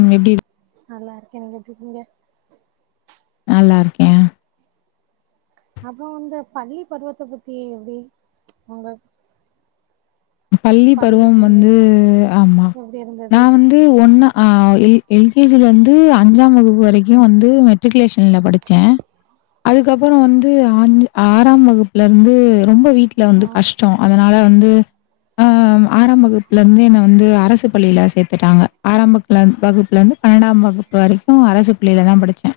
ம் எப்டி இருக் நல்லாருக்கேன் நீங்க எப்டிருக்கீங்க நல்லாருக்கேன் அப்பறோ வந்து பள்ளி பருவத்த பத்தி எப்டி உங்களுக் பள்ளி பருவம் வந்து ஆமா எப்டி நா இருந்தது வந்து இ ஒண்ணா ஆ எல் கே ஜி லருந்து அஞ்சாம் வகுப்பு வரைக்கும் வந்து மெட்ரிகுலேஷன்ல படிச்சேன் அதுக்கப்புறம் வந்து அஞ் ஆறாம் வகுப்பு ல இருந்து ரொம்ப வீட்ல ஆ வந்து கஷ்டோ அதனால வந்து ஆ ம் ஆ ஆறாம் வகுப்புல இந்து என்ன வந்து அரசு பள்ளியில சேத்துட்டாங்க ஆறாம் வகுப்புல இந் ஆறாம் வகுப்புல இந்து பன்னெண்டாம் வகுப் பு வரைக்கு அரசு பள்ளியில தா படிச்சே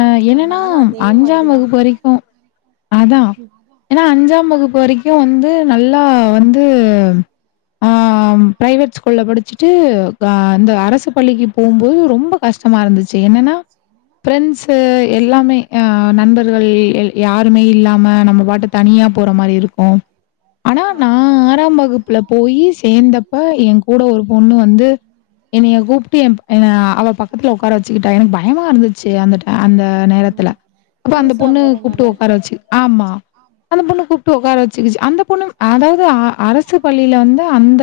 ஆ என்னன்னா நானு அதே அஞ்சாம் மாதிரிதா வகுப்பு வரைக்கு அதா ஏனா அஞ்சாம் வகுப்பு வரைக்கு வந்து நல்லா வந்து ஆ ப்ரைவேட் ஸ்கூல்ல படிச்சுட்டு க இந்த அரசு பள்ளிக்கு போகும்போது ரொம்ப கஷ்டமா இருந்துச்சு என்னனா ஃப்ரெண்ட்ஸ் எல்லாமே ஆ நண்பர்கள் யாருமே இல்லாம நம்ம பாட்டுக்கு தனியா போற மாரி இருக்கு ஆனா ஆ நா ஆ ஆறாம் வகுப்புல போய் சேர்ந்தப்ப என் கூட ஒரு பொண்ணு வந்து என்னய கூப்ட்டு என் என அவ பக்கத்துல உக்கார வச்சுக்கிட்டா எனக்கு பயமா இருந்துச்சு அந்த ட அந்த நேரத்துல ம் அப்ப அந்த புதுசா பொண்ணு போறனால கூப்ட்டு உக்கார வச்சு ஆமா அந்த பொண்ணு கூப்ட்டு உக்கார வச்சுக்குச்சு அந்த பொண்ணு அதாவது அரசு பள்ளில வந்து அந்த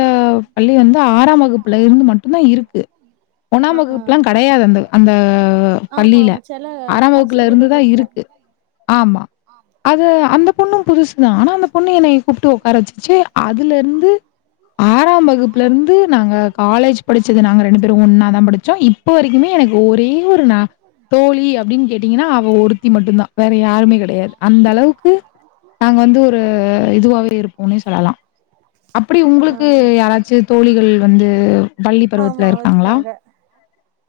பள்ளி வந்து ஆறாம் வகுப்புல இருந்து மட்டும்தா இருக்கு ஒன்னா ஆ ஆ வகுப்புலா கெடையாது அந்த அந்த ஆமா பள்ளில ஆமா செல ஆறாம் அரசு வகுப்புல பள்ளில இருந்துதா அப்டி இருக்கு ஆமா அது அந்த பொண்ணு புதுசுதா ஆனா அந்த பொண்ணு என்னய கூப்ட்டு உக்கார வச்சு ச அதுலருந்து ஆறாம் வகுப்புல இருந்து நாங்க காலேஜ் படிச்சது நாங்க ரெண்டு பேரு ஒன்னா தான் படிச்சோ இப் இப்ப வரைக்குமே எனக்கு ஒரே ஒரு நா தோழி அப்டின்னு கேட்டீங்கனா அவ ஒருத்தி மட்டும்தா வேற யாருமே கெடையாது அந்த அளவுக்கு நாங்க வந்து ஒரு இதுவாவே இருப்போ வுனே சொல்லலா அப்டி ஆ உங்களுக்கு யாராச்சு தோழிகள் வந்து பள்ளி பருவத் ஆ இருக்காங்க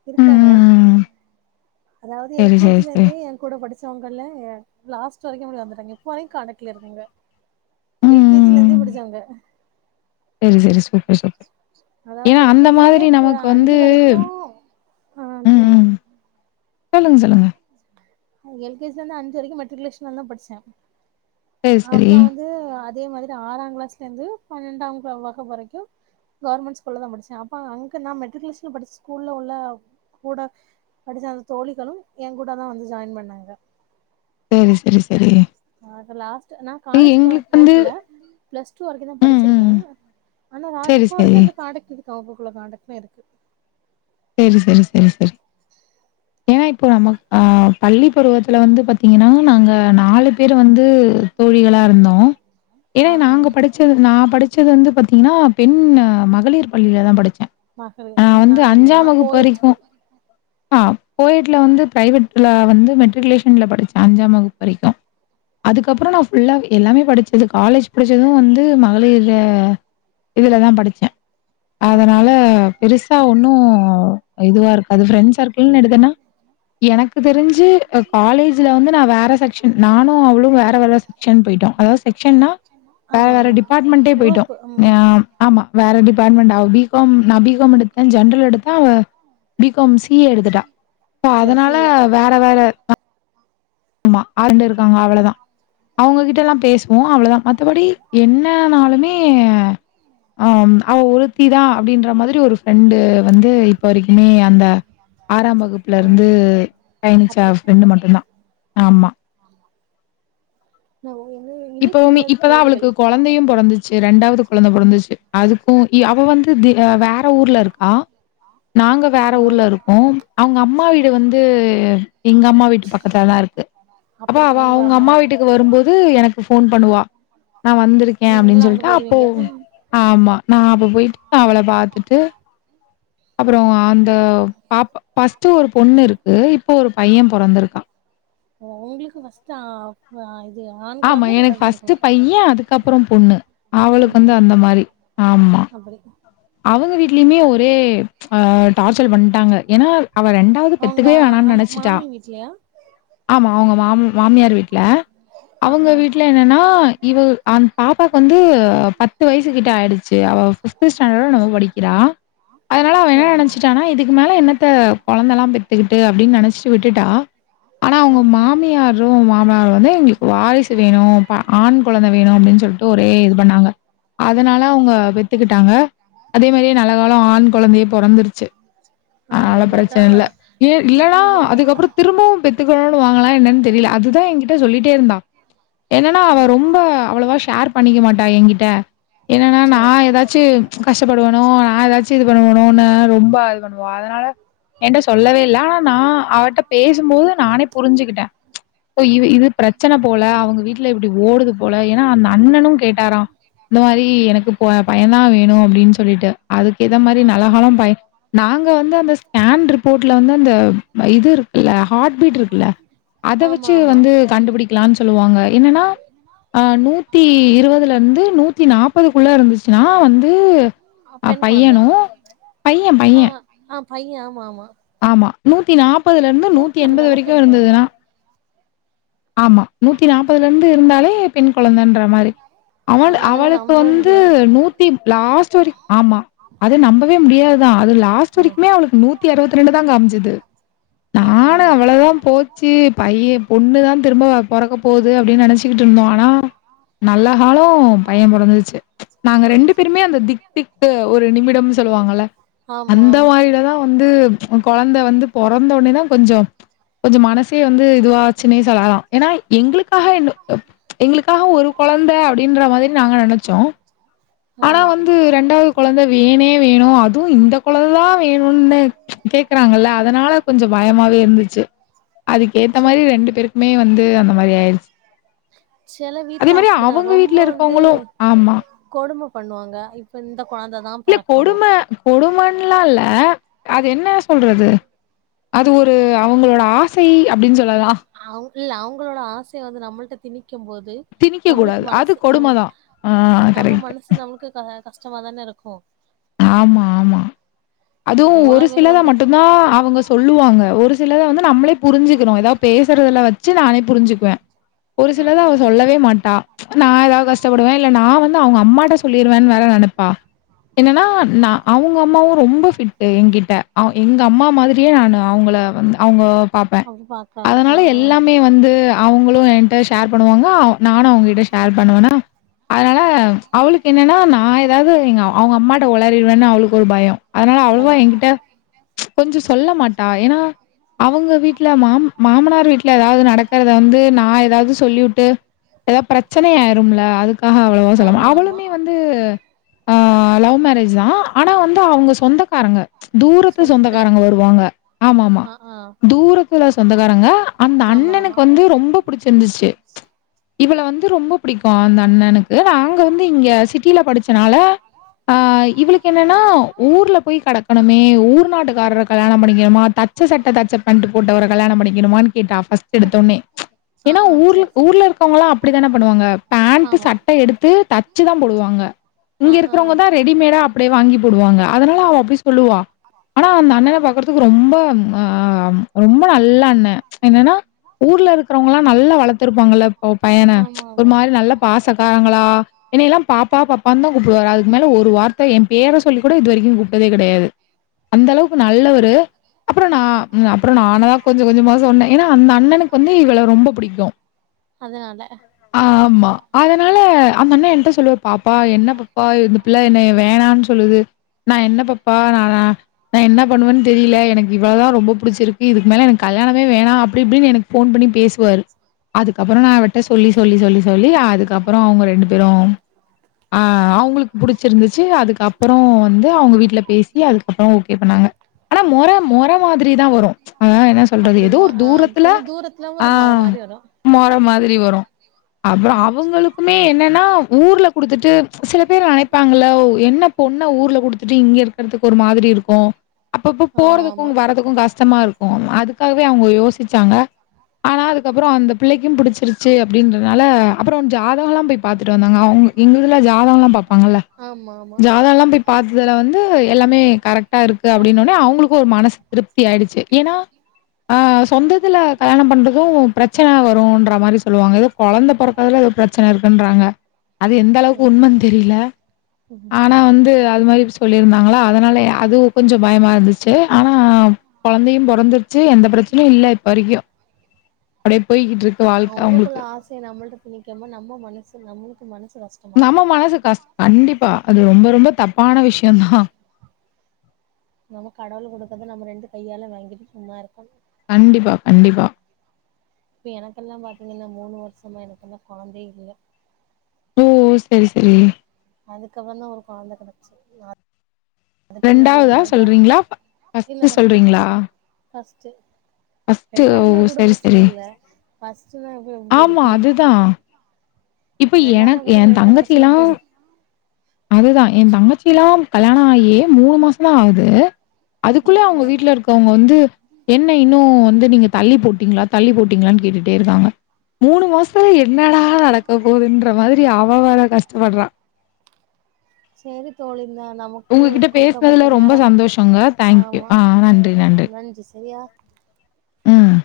இருக்காங்க ம், ம். அதாவது சரி, சரி, எல்கேஜில சரி. இருந்து எம் கூட படிச்சவங்கல்ல லாஸ்ட் வரைக்குல்ல வந்துட்டாங்க இப்ப வரைக்கு காண்டாக்ட்ல இருக்குங்க ம், ம், எல்கேஜில இருந்தே ம். படிச்சாங்க சரி, சரி. Super, super. அதாவது ஏன்னா எல் அந்த மாதிரி கேஜிலந்து ச நமக்கு வந்து அஞ்சு வரைக்கு ஆ சொல்லுங்க சொல்லங்க சொல்லுங்க எல்கேஜ இருந்து அஞ்சு வரைக்கு மெட்ரிகுலேஷன்ல படிச்ச சரி, சரி. அப்பற வந்து அதே மாரி ஆறாம் கிளாஸ்ல இருந்து பன்னெண்டாம் வகுக வரைக்கு கவர்மெண்ட் ஸ்கூல்லதா படிச்ச அப்ப அங்க நான் மெட்ரிகுலேஷன் படிச்ச ஸ்கூல்ல உள்ள கூட படிச்ச அந்த தோழிகளும் என்கூடதா வந்து ஜாயின் பண்ணாங்க செ ரி செரி செரி அத லாஸ்ட் நா காலேஜ் போ வந்து போகல பிளஸ் டூ வரைக்கு தா ம், படிச்சிருக்கே ம். ஆனா ர சரி, இப்ப சரி. வரைக்கு அந்த காண்டக்ட் இருக்கா அப்பக்குள்ள காண்டக்ட்னா இருக்கு செரி செரி செரி செரி ஏன்னா இப்போ நம்ம அ பள்ளி பருவத்துல வந்து பாத்தீங்கன்னா நாங்க நாலு பேரு வந்து தோழிகளா இருந்தோ ஏன்னா ஆ ஆ நாங்க படிச்சது நா படிச்சது வந்து பாத்தீங்கன்னா பெண் மகளிர் பள்ளில தா படிச்ச அகவே நா இல்லனா இப்போ வரிக்கு ஆ போயட்ல வந்து ப்ரைவேட்ல வந்து மெட்ரிகுலேஷன்ல படிச்ச அஞ்சாம் வகுப்பு வரைக்கு அதுக்கப்ற நா ஃபுல்லா எல்லாமே படிச்சது காலேஜ் படிச்சது வந்து மகளிர்ல இதுல தா படிச்ச ஆ ஆ அதனால பெருசா ஒன்னு இதுவா இருக்காது ஃப்ரெண்ட்ஸ் சர்க்கிள்ன்னு எடுத்தனா எனக்கு தெரிஞ்சு காலேஜ்ல வந்து நா வேற செக்க்ஷன் நானு அவளு வேற வேற செக்க்ஷன் போய்ட்டோ அதாவ செக்க்ஷன்னா வேற ஆமா வேற ஆமா டிபார்ட்மெண்ட்டே போய்ட்டோ குரூப் ம் ஆமா வேற டிபார்ட்மெண்ட் அவ பி கா ம் நா பி கா ம் எடுத்த ஜென்ரல் எடுத்த பி காம் சி ஏ எடுத்துட்டா சரி சி அதனால ஏ வேற வேற ஆமா ஆரண்டு இருக்காங்க அவளதா அவங்ககிட்ட எல்லா பேசுவோ அவ்ளதா மத்தபடி என்னனாலுமே ஆ அவ ஒருத்திதா அப்டின்ற மாதிரி ஒரு ஃப்ரெண்டு வந்து இப்ப வரைக்குமே அந்த ஆறாம் வகுப் ல ஆ இருந்து பயணிச்சா ஃப்ரெண்டு மட்டுதா ஆமா ஆமா நா ஓங்க என்னு இப்பவுமே இப்பதா அவளுக்கு கொழந்தையு பொறந்துச்சு ரெண்டாவது கொழந்த பொறந்துச்சு அதுக் உ இ அவ வந்து வேற ஊர்ல இருக்கா நாங்க ஆ வேற ஆ ஊர்ல இருக்கோ அவங்க அம்மா வீடு வந்து எங்க அம்மா வீட்டு பக்கத்த தா இருக்கு அப்ப அப்டி அவ உங்க அவங்க அம்மா வீட்டுக்கு வரும்போது எனக் போன் பண்ணுவா நா வந்திருக்கே அப்டின் நீங்களு அங்க சொல்ட்டு அப்போ போயிருவீங்க ஆமா நா அப்ப போயிட்டு அவள பாத்துட்டு அப்புறோ அந்த பாப் ஃபஸ்ட் ஒரு பொண்ணு இருக்கு இப்போ ஒரு பைய பொறந்திருக்கா உ உங்களுக்கு ஃபஸ்ட் ஆமா எனக்கு ஃபஸ்ட்டு பைய அதுக்கப்புற பொண்ணு அவளுக்கு கொழந்த வந்து அந்த மாரி ஆமா அப்டி அவங்க வீட்லயுமே ஒரே ஆ டார்ச்சல் பண்ட்டாங்க ஏன்னா அவ ரெண்டாவது பெத் த்துகவே வேணானு நெனச்சிட்டா வீட்லையா ஆமா அவங்க மாம் மாமியார் வீட்ல ஆ அவங்க ஆ வீட்ல என்னன்னா இவ அந் பாப்பாக்கு வந்து பத்து வயசு கிட்ட ஆயிடுச்சு அவ ஃபிப்து ஸ்ட டு படிக்கிறா அதனால அவ என்ன சேரிங்க நெனச்சிட்டானா இதுக்கு மேலே என்னத்த கொழந்தல்லா பெத்துகிட்டு அப்டின் நெனைச்சி விட்டுட்டா ஆனா ஆ அவுங்க ஆ மாமியாரு மாமனாரு வந்து எங்களுக் வாரிசு வேணு ப ஆண் கொழந்த வேணு அப்டின் சொல்ட்டு ஒரே இது பண்ணாங்க அதனால அவங்க பெத்துக்கிட்டாங்க அதே மாரியே நல்ல காலோ ஆண் கொழந்தையே பொறந்துருச்சு ஆமா அதனால இல்லாட்டா பிரச்சன இல்ல ஏ இல்லன்னா திட்டிருவாங்க ஆ அதுக்கப்புற திரும்பவு பெத்துக்கணுனு வாங்கலா என்னன் தெரியல அதுதா எங்கி சொல்லிட்டே இருந்தா என்னன்னா அவ ரொம்ப அவ்வளவா ஷேர் பண்ணிக்க மாட்டா எங்கிட்ட என்னன்னா நா சேர் சேர் ஏதாச்சு கஷ்டப்படுவணோ நா ஏதாச்சு இது பண்ணுவனோனு ரொம்ப இது பண்ணுவா அதனால என்ட்ட சொல்லவே இல்ல ஆனா நா அவட்ட பேசும்போது நானே புரிஞ்சிகிட்டே இ இது பிரச்சன போல அவங்க வீட்ல இப்டி ஓடுது போல ஏன்னா அந்த அண்ணனு கேட்டாரா இந்த மாரி எனக்கு போ பைய தா வேணு அப்டின் சொல்லிட்டு அதுக்கு ஏத மாரி ஆ ஆ நல்லகாலம் பை நாங்க வந்து அந்த ஸ்கேன் ரிப்போட்ல வந்து அந்த இது இருக்குல்ல ஹாட்பீட் இருக்குல்ல அத ஆமா வச்சு ஆமா வந்து கண்டுபிடிக்கலான் சொல்லுவாங்க என்னன்னா நூத்தி இருவதுல இருந்து நூத்தி நா ப்பதுக்குள்ள இருந்துச்சுன்னா வந்து பெண் கொழந்த பையனு பைய பைய ஆ ஆ பைய ஆமா ஆமா ஆமா நூத்தி நாப்பதுல இருந்து நூத்தி எண்பது அதுனாதா வரைக்கு பெண் கொழந்த இருந்ததுனா ஆமா நூத்தி நாப்பதுல இருந்து இருந்தாலே பெண் குழந்தன்ற மாரி அவள் ஆனா அதெல்லா அவளுக்கு நம்பவு வந்து முடியாது நூத்தி லாஸ்ட் வரைக் ஆமா அது நம்பவே முடியாதுதா அது லாஸ்ட் ம் வரைக்குமே அவளுக்கு நூத்தி அறுவத்தி ரெண்டு தா காமிச்சுது ஆ ஆ நானு அவ்ளோதா போச்சு பைய பொண்ணுதா திரும்ப பொறக்க போது அப்டின் நெனச் இண்டு மோனா நல்ல காலோ பைய பொறந்துருச்சு நாங்க சேரி ரெண்டு சேரி பேருமே அந்த திக்திக்கு ஒரு நிமிடம்னு சொல்லுவாங்கல்ல ஆமா அந்த ஆமா மாரில தா வந்து கொழந்த வந்து பொறந்த உடனே தா கொஞ்சோ கொஞ்சோ மனசே வந்து இதுவாச்சுனே சொல்லலா ஏனா எங்களுக்காக என் அ ச்சு எங்களுக்காக ஒரு கொழந்த அப்டின்ற மாரி நாங்க நெனச்சோ ஆனா ஆமா வந்து ரெண்டாவது கொழந்த வேணே வேணு அதுவு இந்த கொழந்ததா வேணுனு ச்சு கேக்குறாங்கல்ல அதனால கொஞ்சோ ஆமா பயமாவே இருந்துச்சு அதுக்கு ஏத்த சே மாரி ரெண்டு பேருக்குமே வந்து அந்த மாரி ஆயிடுச்சு செல அதே வீட்ல மாரி அப்டிதா அவங்க ரொம்ப வீட்டுல வந்து இருக்கவங்களு ஆமா கொடும பண்ணுவாங்க இப்ப இந்த கொழந்த இல்ல கொடும கொடுமன்லா இல்ல அத என்ன சொல்றது அது ஒரு அவங்களோட ஆசை அப்டின் சொல்லலா அவங்கில் அவங்களோட ஆசைய வந்து நம்மள்ட்ட திணிக்கு போது நம்மளுக்கு திணிக்கக்கூடாது. அது மனசு அம் கொடும தான். ஆ நம்ம கரெக்ட். மனசு நம்க்கு க கஷ்டமாதான இருக்கு ஆமா ஆமா அதுவு எவ்ளோ ஒரு பேரு சிலத வந்து மட்டுந்தா அவங்க சொல்லுவாங்க ஒரு சிலத வந்து நம்மளே புரிஞ்சுக்கணு ஏதா பேசுறதுல வச்சு நானே புரிஞ்சுக்குவே ஒரு ஆ சிலத அவ சொல்லவே மாட்டா நா ஏதா கஷ்டப்படுவே இல்ல நா வந்து அவங்க அம்மாட்ட சொல்லிருவேன்னு வேற நெனப்பா என்னன்னா நா அவங்க அம்மாவு ரொம்ப ஃபிட்டு என்கிட்ட அவ எங்க அம்மா மாதிரியே நானு அவங்கள வந்து அவுங்கோ பாப்பே அப்டி பாக்குறாங்க ஆ அதனால எல்லாமே வந்து அவங்களு என்ட ஷேர் பண்ணுவாங்க நானு அவங்கிட்ட ஷேர் பண்ணுவேனா அதனால அவளுக்கு என்னன்னா நா ஏதாது எங்க அவங்க அம்மாட்ட உளறிடுவேன்னு அவளுக்கு ஒரு பயோ அதனால அவ்வளவா பயோ எங்கிட்ட ச்சு கொஞ்சோ சொல்ல மாட் டா ஏனா அவங்க வீட்டு்ல மாம் மாமனார் வீட்டு்ல ஏதாது நடக்கறத வந்து நா ஏதாது சொல்லிவுட்டு ஏதாது பிரச்சனை ஆயிரும்ல அதுக்காக அவ்வளவா சொல்லமா ஆமா ஆமா அவளுமே வந்து ஆ லவ் மேரேஜ்தா ஆனா வந்து அவங்க சொந்தக்காரங்க ச்சு தூரத்து சொந்தத்துல சொந்தக்காரங்க வரும் வாங்க ஆமா ஆமா ஆ ஆ தூரத்துல சொந்தக்காரங்க அந்த ஆமா ஆமா அண்ணனுக்கு வந்து ரொம்ப புடிச்சிருந்துச்சு ச்சு இவள வந்து ரொம்ப புடிக் கோ அந்த அண்ணனுக்கு அவங்க வந்து இங்க சிட்டியில படிச்சனால ஆ இவளுக்கு என்னன்னா ஊர்ல போய் கெடக்கணுமே ஊர் நாட்டுக்கார்ர கல்யாணோ பண்ணிக்கணுமா தட் ச்ச சட்ட தச்ச பண்ட் போட்டவர கல்யாணோ பண்ணிக்கணுமான்னு கேட்டா ஃபஸ்ட் எடுத்தோனே ச்சு ஆ ஏனா ஆ ஊர்ல சேரி சேரி ஊர்ல இருக்கவங்கலா அப்படித்தான பண்ணுவாங்க பேண்ட் ஆமா சட்ட எடுத்து தைச்சுதா போடுவாங்க ஆ இங்க இருக் ஆ ரெடிமேடா அப்டியே வாங்கி போடுவாங்க அதனால அவ அப்டி சொல்லுவா ஆனா அந்த அண்ணன பாக்குறதுக்கு ரொம்ப அ ரொம்ப நல்ல அண்ண ச்சு என்னன்னா ஊர்ல இருக்கிறவங்கலா நல்லா வளர்த்துருப்பாங்கல்ல ஒ பையன ச்சு ஆமா ஒரு ஆமா மாரி நல்ல பாசகாரங்களா என்னய எல்லா பாப்பா பாப்பானுதா கூப்புடுவாரு அது க்கு மேல ஒரு வார்த்த என் பேர சொல்லி கூட இது வரைக்கு கூப்பிட்டதே கெடையாது அந்த அளவுக்கு நல்லவரு அப்புற நா அப்புற நாங்கதா கொஞ்ச கொஞ்சமா சொன்னே ஏனா அந்த அண்ணனுக்கு வந்து இவள ரொம்ப புடிக்கு அதுனால ஆ ஆமா அதனால அந்த அண்ணா என்ட்ட சொல்லுவாரு பாப்பா என்ன பாப்பா இது புள்ள என்னய வேணானு சொல்லுது நா என்ன பப்பா நா நா நா என்ன பண்ணுவேனு தெரில எனக் இவளதா ரொம்ப புடிச்சிருக்கு இதுக்கு மேல எனக் கல்யாணமே வேணா அப்டி இப்டின்னு எனக்கு ஃபோன் பண்ணி பேசுவாரு அதுக்கப்பறோ நா அவட்ட சொல்லி சொல்லி சொல்லி சொல்லி அதுக்கப்பறோ அவுங்க ரெண்டு பேரு ஆ அவுங்களுக்கு புடுச்சுருந்துச்சு அதுக்கப்பறோ வந்து அவுங்க வீட்ல பேசி சி அதுக்கப்பறோ ஓகே பண்ணாங்க ஆனா மொற மொற மாதிரிதா வரு ஆ என்ன சொல்றது அப்டி ஏதோ மொ ஒரு ஆ தூரத்துல கொஞ்சோ தூரத்துல ஆ ஒரு மொர மாரி வரு மொற மாதிரி வரு அப்பறோ ம் அவங்களு குமே என்னன்னா ஊர்ல குடுத்துட்டு சில பேர் நெனைப் பாங்கள்ள என்ன பொண்ண ஊர்ல குடுத்துட்டு இங்க இருக்கறதுக்கு ஒரு மாதிரி இருக்கு அப்பப்ப ஆமா போறதுக்கு ஆமா வர்றதுக்கு கஷ்டமா இருக்கு அதுக்காவே அவுங்க யோசிச்சாங்க ஆனா அதுக்கப்பறோ அந்த பிள்ளைய்கும் புடுச்சுருச்சு அப்டின்றனால அப்பறோ ஜாதகோல்லா போய் பாத்துட்டு வந்தாங்க அவுங்க எங்க இதுல ஜாதகோல்லா பாப்பாங்கல்ல ஆமா ஆமா ஜாதகோல்லா போய் பாத்ததுல வந்து எல்லாமே கரெக்டா இருக்கு அப்டினோனே கரெக்டா அவுங்களுக்கு ஒரு மனசு திருப்தி ஆயிடுச்சு ஏனா ஆ சொந்தத்துல கல்யாணோ பண்றது பிரச்சன வருன்ற மாரி சொல்லுவாங்க ஏதோ கொழந்த பெறக்கறதுல எதோ பிரச்சன இருக் குன்றாங்க அது எந்த அளவுக்கு உண்மன் ம் தெரில ம் ஆனா வந்து அது மாரி சொல்லிருந்தாங்களா அதனால அதுவு கொஞ்சொ பயமா இருந்துச்சு ஆனா கொழந்தையு பொறந்துறுச்சு எந்த பிரச்சனையு இல்ல இப்ப வரைக்கு அப்டியே போய் கிட் அவுங்கக்குள்ள ஆசய நம்மள்ட்ட திணிக்காம நம்ம மனசு நம்மளுக்கு மனசு கஷ் நம்ம மனசு கஷ் கண்டிப்பா அது ரொம்ப ரொம்ப தப்பான விஷ்யந் தா நமக்கு கடவுள் குடுத்தத நம்ம ரெண்டு கையால வாங்கிட்டு சும்மா இருக்கனு கண்டிப்பா கண்டிப்பா இப்ப எனக்கெல்லா பாத்தீங்கன்னா மூணு வருஷமா எனக்கின்னு கொழந்தயே இல்ல ஓ சரி சரி அதுக்கப்பறந் தா ஒரு கொழந்த கெடச்சு அதுக்கு முன்னாடி என்னயா சொல்றீங்களா? ஃப இல்ல ஃபர்ஸ்ட்டு ஃபஸ்ட்டு சொல்றீங்களா? ஃபஸ்ட்டு ஃபர்ஸ்ட்டு ஓ! ரெண்டாதுனா கூட சரி, சரி. பிரச்சனயில்ல ஃபஸ்டுனா தா எங்க ஆமா இருக்கு அதுதான். இப்ப ரெண்டாவதுனா எனக்கு கூட லேட்டா கெடச்சாலு போது அதுதா எ தங்கச்சி யெல்லா கல்யாண ஆயி மூணு மாசந் தா ஆகுது ஆ அதுக்குள்ள ஆ அவுங்க வீட்ல இருக் அவுங்க வந்து என்ன இன்னு வந்து நீங்க தள்ளி போட்டீங்களா தள்ளி போட்டீங்களான்னு கேட்டுட்டே இருக்காங்க மூணு மாசத்துல என்னடா நடக்க போதுன்ற மாரி அவ வேற கஷ்டப்படுறா சேரி தோழி இந்தா நமக் கு உங்ககிட்ட பேசுனதுல குடுக்கப்பட்ட ரொம்ப நேரோ சந்தோஷங்க தேங்க்யூ ஆமா ஆ நன்றி நன்றி செரியா ம்